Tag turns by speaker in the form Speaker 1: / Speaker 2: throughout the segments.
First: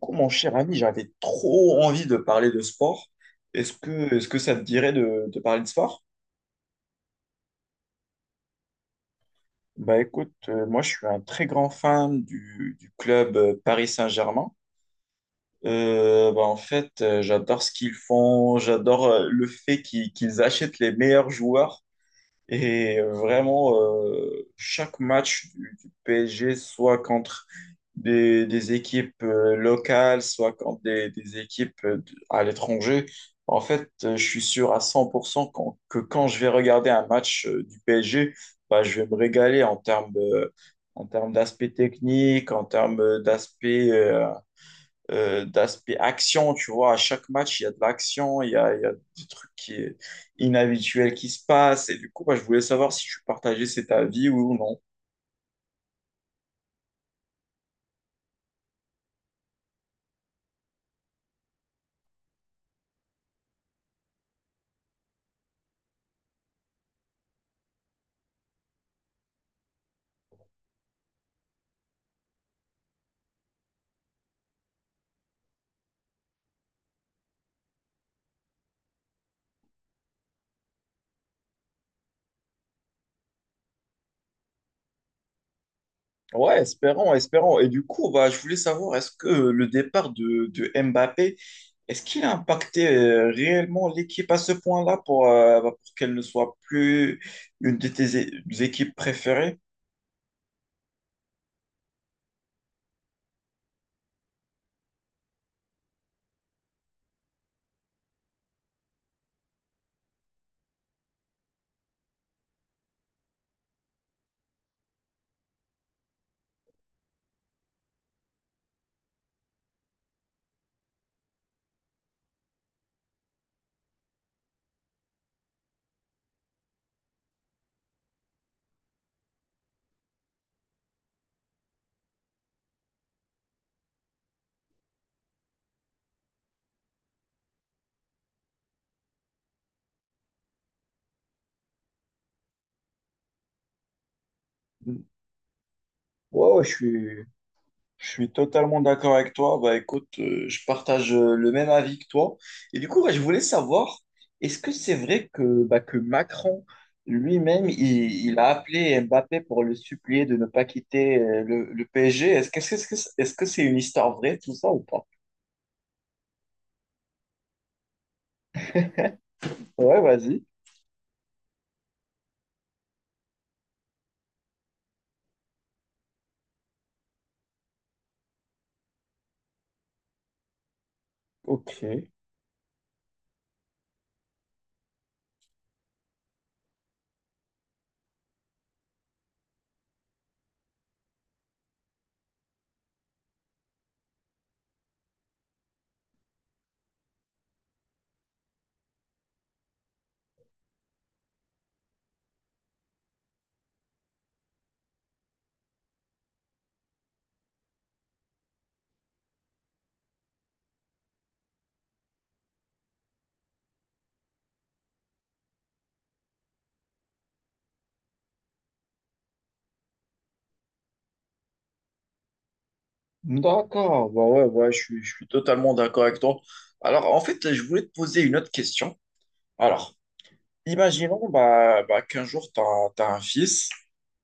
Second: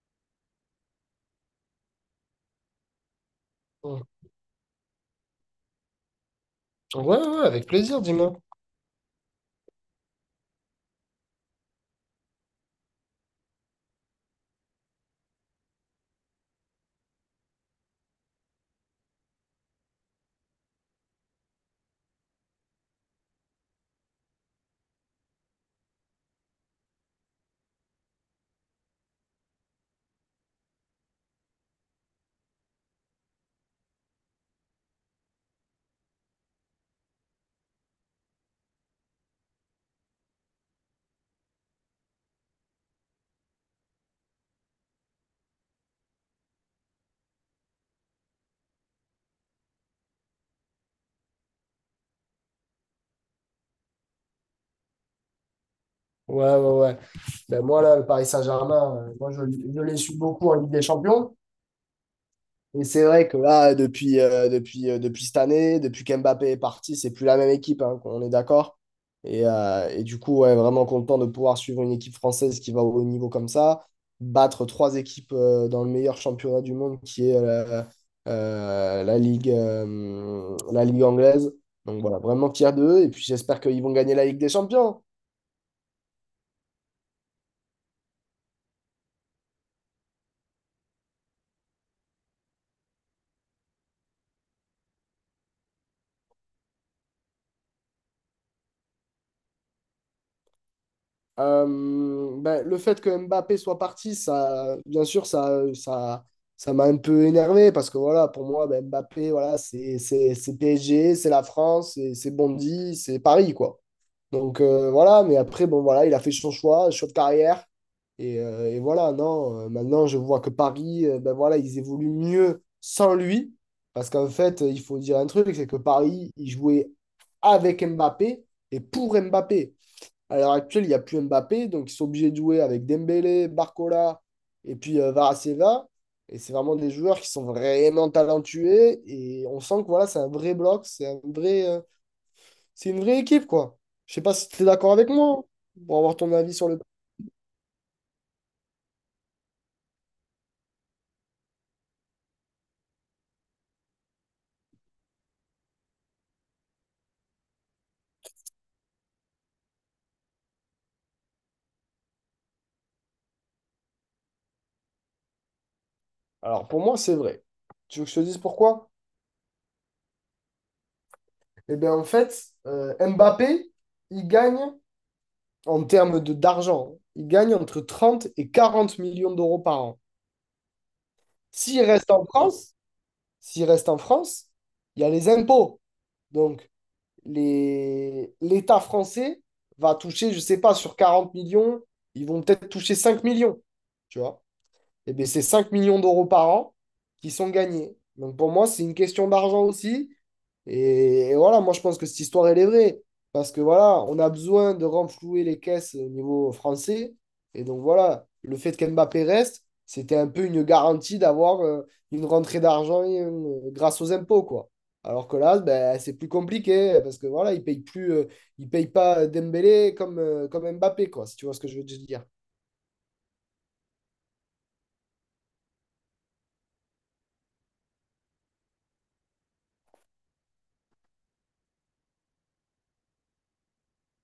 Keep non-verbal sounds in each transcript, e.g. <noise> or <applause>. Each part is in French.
Speaker 1: Coup, mon cher ami, j'avais trop envie de parler de sport. Est-ce
Speaker 2: Ouais,
Speaker 1: que, est-ce que ça te dirait de parler de sport?
Speaker 2: ouais, ouais, avec plaisir, dis-moi.
Speaker 1: Bah écoute, moi je suis un très grand fan du club Paris Saint-Germain. En fait, j'adore ce qu'ils font, j'adore le fait qu'ils achètent les meilleurs joueurs. Et vraiment, chaque match du PSG, soit contre des équipes locales, soit contre des équipes à l'étranger, en fait, je suis sûr à 100% que quand je vais regarder un match du PSG, bah, je vais me régaler en termes d'aspect technique, en termes d'aspect d'aspect action, tu vois. À chaque match, il y a de l'action, il y a des trucs qui est inhabituels qui se passent. Et du coup, bah, je voulais savoir si tu partageais cet avis oui ou non.
Speaker 2: Ouais, ouais, ouais. Ben moi, là, le Paris Saint-Germain, moi, je les suis beaucoup en Ligue des Champions. Et c'est vrai que là, depuis cette année, depuis qu'Mbappé est parti, c'est plus la même équipe, hein, on est d'accord. Et du coup, ouais, vraiment content de pouvoir suivre une équipe française qui va au haut niveau comme ça, battre trois équipes dans le meilleur championnat du monde qui est la Ligue anglaise. Donc voilà, vraiment fier d'eux. Et puis j'espère qu'ils vont gagner la Ligue des Champions.
Speaker 1: Ouais, espérons, espérons. Et du coup, bah, je voulais savoir, est-ce que le départ de Mbappé, est-ce qu'il a impacté réellement l'équipe à ce point-là pour, bah, pour qu'elle ne soit plus une de tes équipes préférées?
Speaker 2: Le fait que Mbappé soit parti, ça, bien sûr, ça m'a un peu énervé parce que voilà, pour moi, ben, Mbappé, voilà, c'est PSG, c'est la France, c'est Bondy, c'est Paris, quoi. Donc voilà, mais après, bon, voilà, il a fait son choix, choix de carrière. Et voilà, non, maintenant, je vois que Paris, ben voilà, ils évoluent mieux sans lui. Parce qu'en fait, il faut dire un truc, c'est que Paris, il jouait avec Mbappé et pour Mbappé. À l'heure actuelle, il n'y a plus Mbappé, donc ils sont obligés de jouer avec Dembélé, Barcola et puis Varaseva. Et c'est vraiment des joueurs qui sont vraiment talentueux et on sent que voilà, c'est un vrai bloc, c'est une vraie équipe, quoi. Je sais pas si tu es d'accord avec moi, hein, pour avoir ton
Speaker 1: Ouais,
Speaker 2: avis
Speaker 1: ouais,
Speaker 2: sur le.
Speaker 1: je suis totalement d'accord avec toi. Bah écoute, je partage le même avis que toi. Et du coup, ouais, je voulais savoir, est-ce que c'est vrai que, bah, que Macron lui-même, il a appelé Mbappé pour le supplier de ne pas quitter le PSG? Est-ce que c'est une histoire vraie, tout ça, ou pas?
Speaker 2: Alors pour moi, c'est vrai. Tu veux que je te dise pourquoi?
Speaker 1: Ouais, vas-y.
Speaker 2: Eh bien, en fait, Mbappé, il gagne en termes de d'argent, il gagne entre 30 et 40 millions d'euros par an.
Speaker 1: Ok.
Speaker 2: S'il reste en France, S'il reste en France, il y a les impôts. Donc, l'État français va toucher, je ne sais pas, sur 40 millions, ils vont peut-être toucher 5 millions. Tu vois? Eh bien, c'est 5 millions d'euros par an qui sont gagnés. Donc pour moi, c'est une question d'argent aussi. Et voilà, moi je pense que cette histoire, elle est vraie. Parce que voilà, on a besoin de renflouer les caisses au niveau français. Et donc voilà, le fait qu'Mbappé reste, c'était un peu une garantie d'avoir une rentrée d'argent grâce aux impôts, quoi. Alors que là, ben, c'est plus compliqué parce que voilà, ils payent plus, ils payent pas Dembélé comme, comme Mbappé, quoi, si tu vois ce que je veux te dire.
Speaker 1: D'accord, bah ouais, ouais, je suis totalement d'accord avec toi. Alors, en fait, je voulais te poser une autre question. Alors, imaginons bah, bah, qu'un jour, tu as, un fils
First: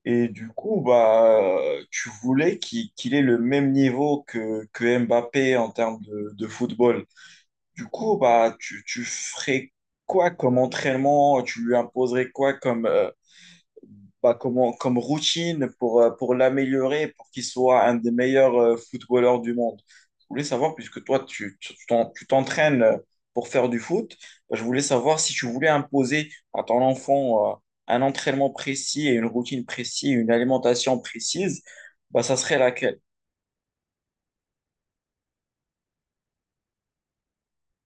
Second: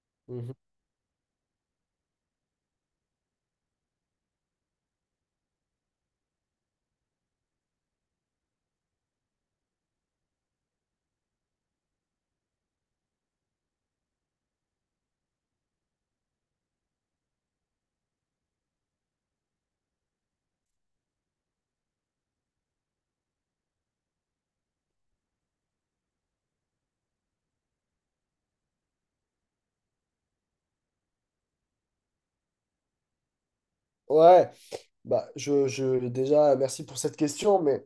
Speaker 1: et du
Speaker 2: Mhm.
Speaker 1: coup, bah, tu voulais qu'il ait le même niveau que Mbappé en termes de football. Du coup, bah, tu ferais quoi comme entraînement? Tu lui imposerais quoi comme, comme routine pour l'améliorer, pour qu'il soit un des meilleurs footballeurs du monde. Je voulais savoir, puisque toi, tu t'entraînes pour faire du foot, bah, je voulais savoir si tu voulais imposer à ton enfant un entraînement précis et une routine précise, une alimentation précise, bah, ça serait laquelle?
Speaker 2: Ouais, bah, déjà, merci pour cette question, mais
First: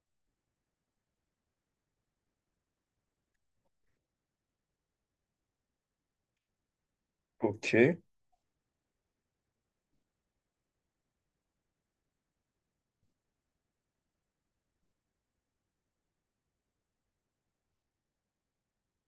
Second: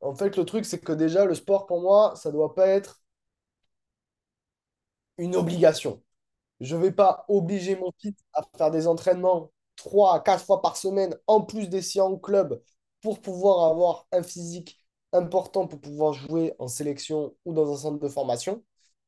Speaker 2: en fait, le truc, c'est que déjà, le sport, pour moi, ça doit pas être une obligation. Je ne vais pas
Speaker 1: Ok.
Speaker 2: obliger mon fils à faire des entraînements 3 à 4 fois par semaine, en plus des séances en club, pour pouvoir avoir un physique important pour pouvoir jouer en sélection ou dans un centre de formation.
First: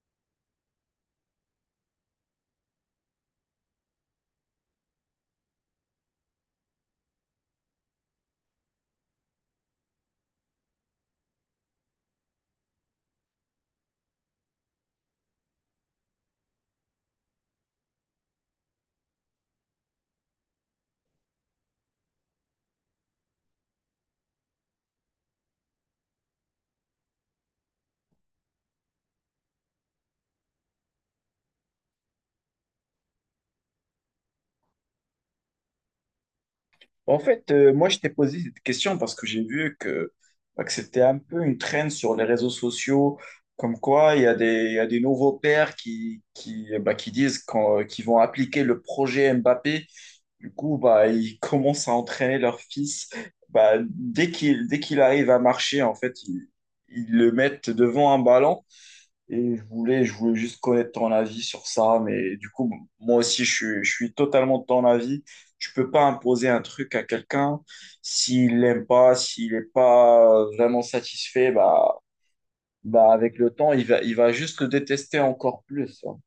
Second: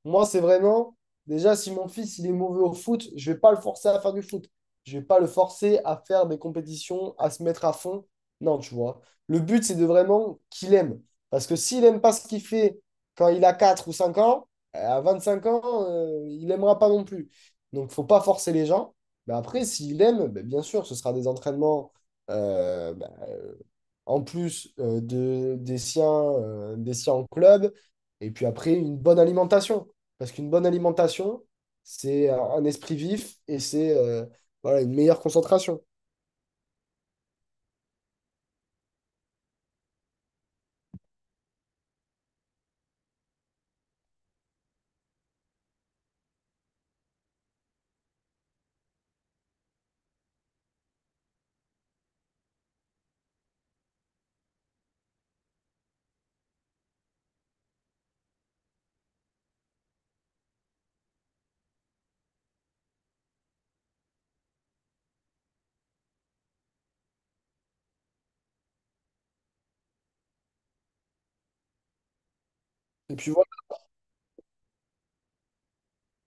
Speaker 2: Moi, c'est vraiment, déjà, si mon fils il est mauvais au foot, je ne vais pas le forcer à faire du foot. Je ne vais pas le forcer à faire des compétitions, à se mettre à fond. Non, tu vois. Le but, c'est de vraiment qu'il aime. Parce que s'il n'aime pas ce qu'il fait quand il a 4 ou 5 ans, à 25 ans, il n'aimera pas non plus. Donc, il ne faut pas forcer les gens. Mais après, s'il aime, ben, bien sûr, ce sera des entraînements euh, ben, euh, en plus des siens en club. Et puis après, une bonne alimentation. Parce qu'une bonne alimentation, c'est un esprit vif et c'est voilà, une meilleure concentration.
Speaker 1: En fait, moi, je t'ai posé cette question parce que j'ai vu que, bah, que c'était un peu une traîne sur les réseaux sociaux, comme quoi il y a des, il y a des nouveaux pères qui, bah, qui disent qu'ils vont appliquer le projet Mbappé. Du coup, bah, ils <laughs> commencent à entraîner leur fils. Bah, dès qu'il arrive à marcher, en fait, ils le mettent devant un ballon et je voulais juste connaître ton avis sur ça, mais du coup, moi aussi, je suis totalement de ton avis. Tu peux pas imposer un truc à quelqu'un s'il l'aime pas, s'il n'est pas vraiment satisfait, bah, bah
Speaker 2: Et puis
Speaker 1: avec
Speaker 2: voilà.
Speaker 1: le temps, il va juste le détester encore plus, hein.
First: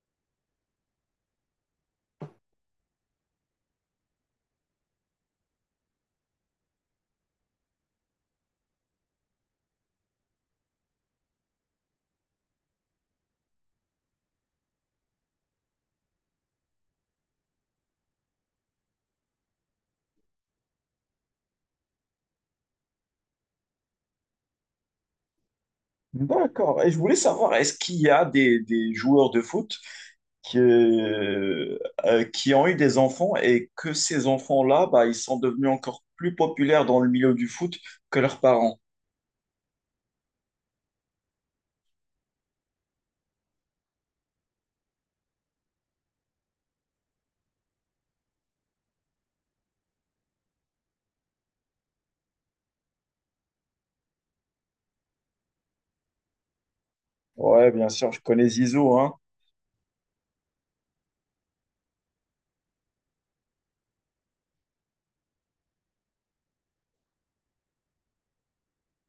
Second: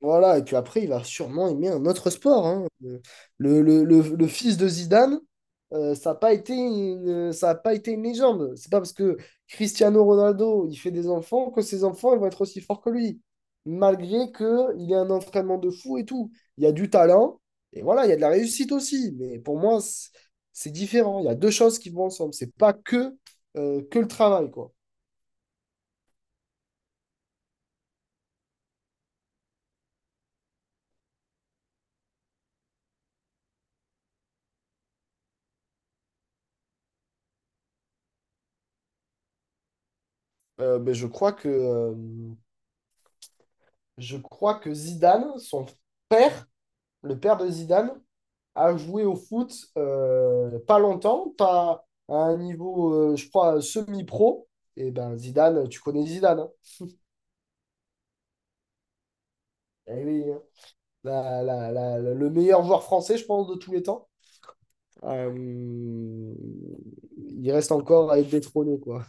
Speaker 2: Voilà, et puis après, il va sûrement aimer un autre sport, hein. Le fils de Zidane, ça a pas été une légende. C'est pas parce que Cristiano Ronaldo, il fait des enfants que ses enfants, ils vont être aussi forts que lui. Malgré qu'il ait un entraînement de fou et tout. Il y a du talent, et voilà, il y a de la réussite aussi. Mais pour moi, c'est différent. Il y a deux choses qui vont ensemble. C'est pas que, que le travail, quoi.
Speaker 1: D'accord. Et je voulais savoir, est-ce qu'il y a des joueurs de foot qui, euh, qui ont eu des enfants et que ces enfants-là, bah, ils sont devenus encore plus populaires dans le milieu du foot que leurs parents?
Speaker 2: Euh, ben, je crois que, euh, je crois que Zidane, son père, le père de Zidane, a joué au foot pas longtemps, pas à un niveau, je crois, semi-pro. Et ben Zidane, tu connais Zidane, hein.
Speaker 1: Ouais, bien sûr, je connais Zizou, hein.
Speaker 2: Eh oui, hein. Le meilleur joueur français, je pense, de tous les temps. Il reste encore à être détrôné, quoi.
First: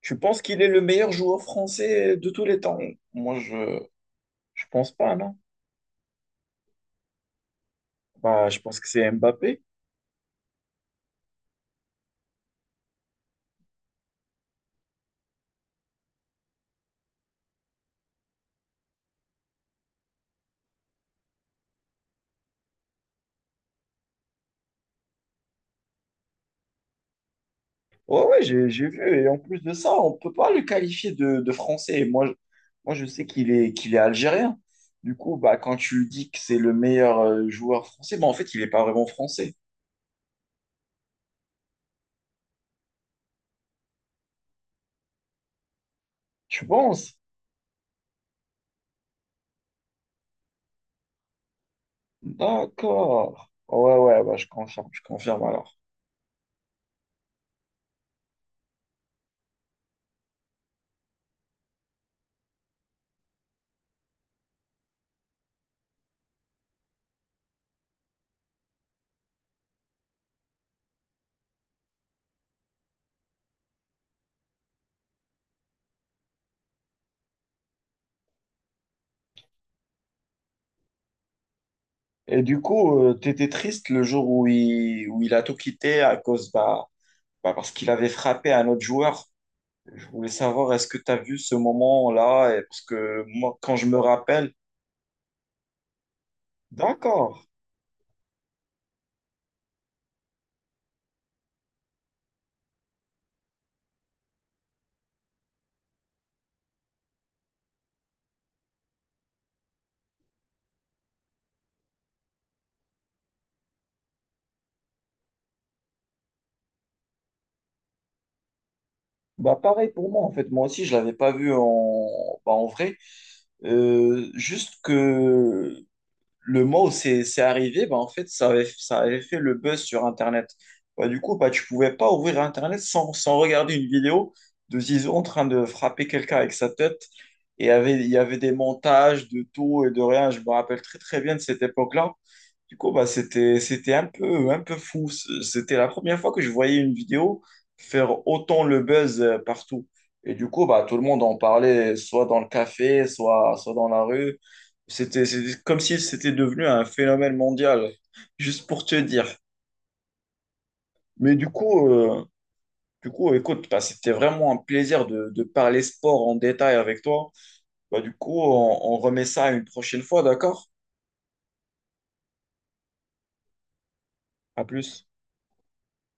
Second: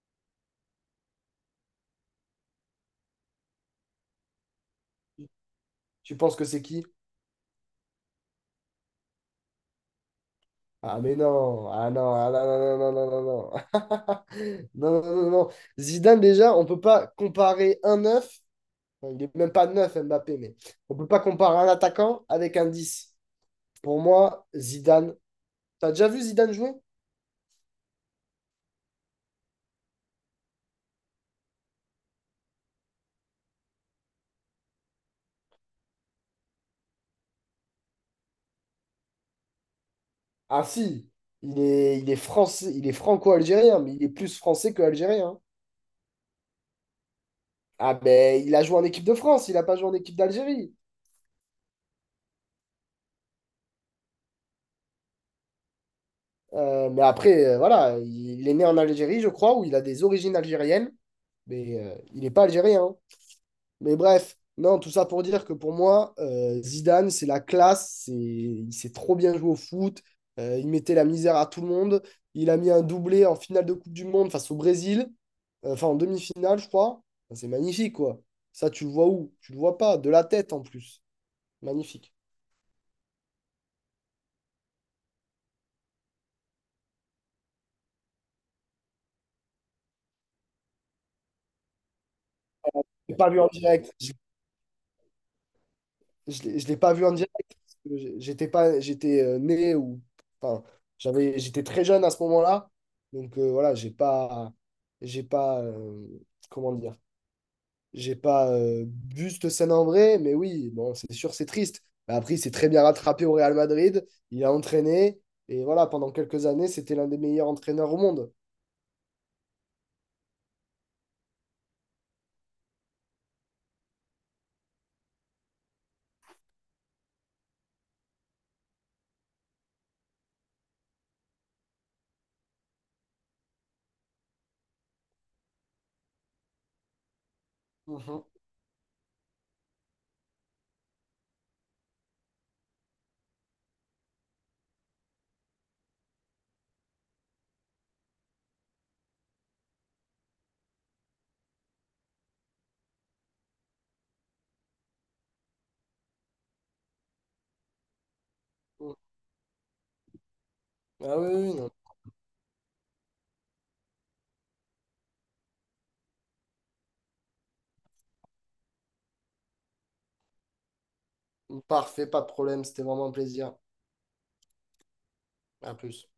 Speaker 1: Tu penses qu'il est le meilleur joueur français de tous les temps? Moi, je pense pas, non.
Speaker 2: Tu penses que c'est qui?
Speaker 1: Bah, je pense que c'est Mbappé.
Speaker 2: Ah mais non, ah non, ah non, non, non, non, non, non, non. <laughs> Non, non, non, non, non. Zidane, déjà, on peut pas comparer un 9. Enfin, il est même pas 9 Mbappé, mais on ne peut pas comparer un attaquant avec un 10. Pour moi, Zidane. T'as déjà vu Zidane jouer?
Speaker 1: Ouais, ouais, j'ai vu. Et en plus de ça, on peut pas le qualifier de français. Moi, je sais qu'il est algérien. Du coup, bah, quand tu dis que c'est le meilleur joueur français, bah, en fait, il n'est pas vraiment français.
Speaker 2: Ah si, il est français, il est franco-algérien, mais il est plus français que algérien, hein.
Speaker 1: Tu penses?
Speaker 2: Ah ben, il a joué en équipe de France, il a pas joué en équipe d'Algérie.
Speaker 1: D'accord. Ouais, ouais, bah, je confirme alors.
Speaker 2: Mais après, voilà, il est né en Algérie, je crois, où il a des origines algériennes, mais il n'est pas algérien, hein. Mais bref, non, tout ça pour dire que pour moi, Zidane, c'est la classe, il s'est trop bien joué au foot, il mettait la misère à tout le monde, il a mis un doublé en finale de Coupe du Monde face au Brésil, enfin en demi-finale, je crois. Enfin, c'est magnifique, quoi. Ça, tu le vois où? Tu le vois pas, de la tête en plus. Magnifique.
Speaker 1: Et du coup, tu t'étais triste le jour où il a tout quitté à cause, bah, bah, parce qu'il avait frappé un autre joueur. Je voulais savoir, est-ce que tu as vu ce moment-là? Et parce
Speaker 2: J'ai
Speaker 1: que
Speaker 2: pas vu en
Speaker 1: moi, quand je
Speaker 2: direct.
Speaker 1: me rappelle,
Speaker 2: Je l'ai pas vu en direct,
Speaker 1: d'accord.
Speaker 2: parce que j'étais pas, j'étais né ou enfin, j'étais très jeune à ce moment-là. Donc voilà, j'ai pas, comment dire, j'ai pas vu cette scène en vrai. Mais oui, bon, c'est sûr, c'est triste. Mais après, il s'est très bien rattrapé au Real Madrid. Il a entraîné et voilà, pendant quelques années, c'était l'un des meilleurs entraîneurs au monde.
Speaker 1: Bah pareil pour moi en fait moi aussi je l'avais pas vu en bah, en vrai. Juste que le mois où c'est arrivé, bah, en fait, ça avait fait le buzz sur Internet. Bah, du coup, bah, tu pouvais pas ouvrir Internet sans, sans regarder une vidéo de Zizou en train de frapper quelqu'un avec sa tête. Et il y
Speaker 2: Mhm,
Speaker 1: avait des montages de tout et de rien. Je me rappelle très, très bien de cette époque-là. Du coup, bah, c'était, c'était un peu fou. C'était la première fois que je voyais une vidéo faire autant le buzz partout. Et du coup, bah, tout le monde en parlait, soit dans le café, soit, soit dans la rue. C'était c'était comme si c'était devenu un phénomène mondial, juste pour te
Speaker 2: mhm.
Speaker 1: dire.
Speaker 2: Ah oui,
Speaker 1: Mais
Speaker 2: oui, non.
Speaker 1: du coup écoute, bah, c'était vraiment un plaisir de parler sport en détail avec toi. Bah, du coup, on remet ça une prochaine fois, d'accord?
Speaker 2: Parfait, pas de problème. C'était vraiment un plaisir.
Speaker 1: À plus.
Speaker 2: À plus.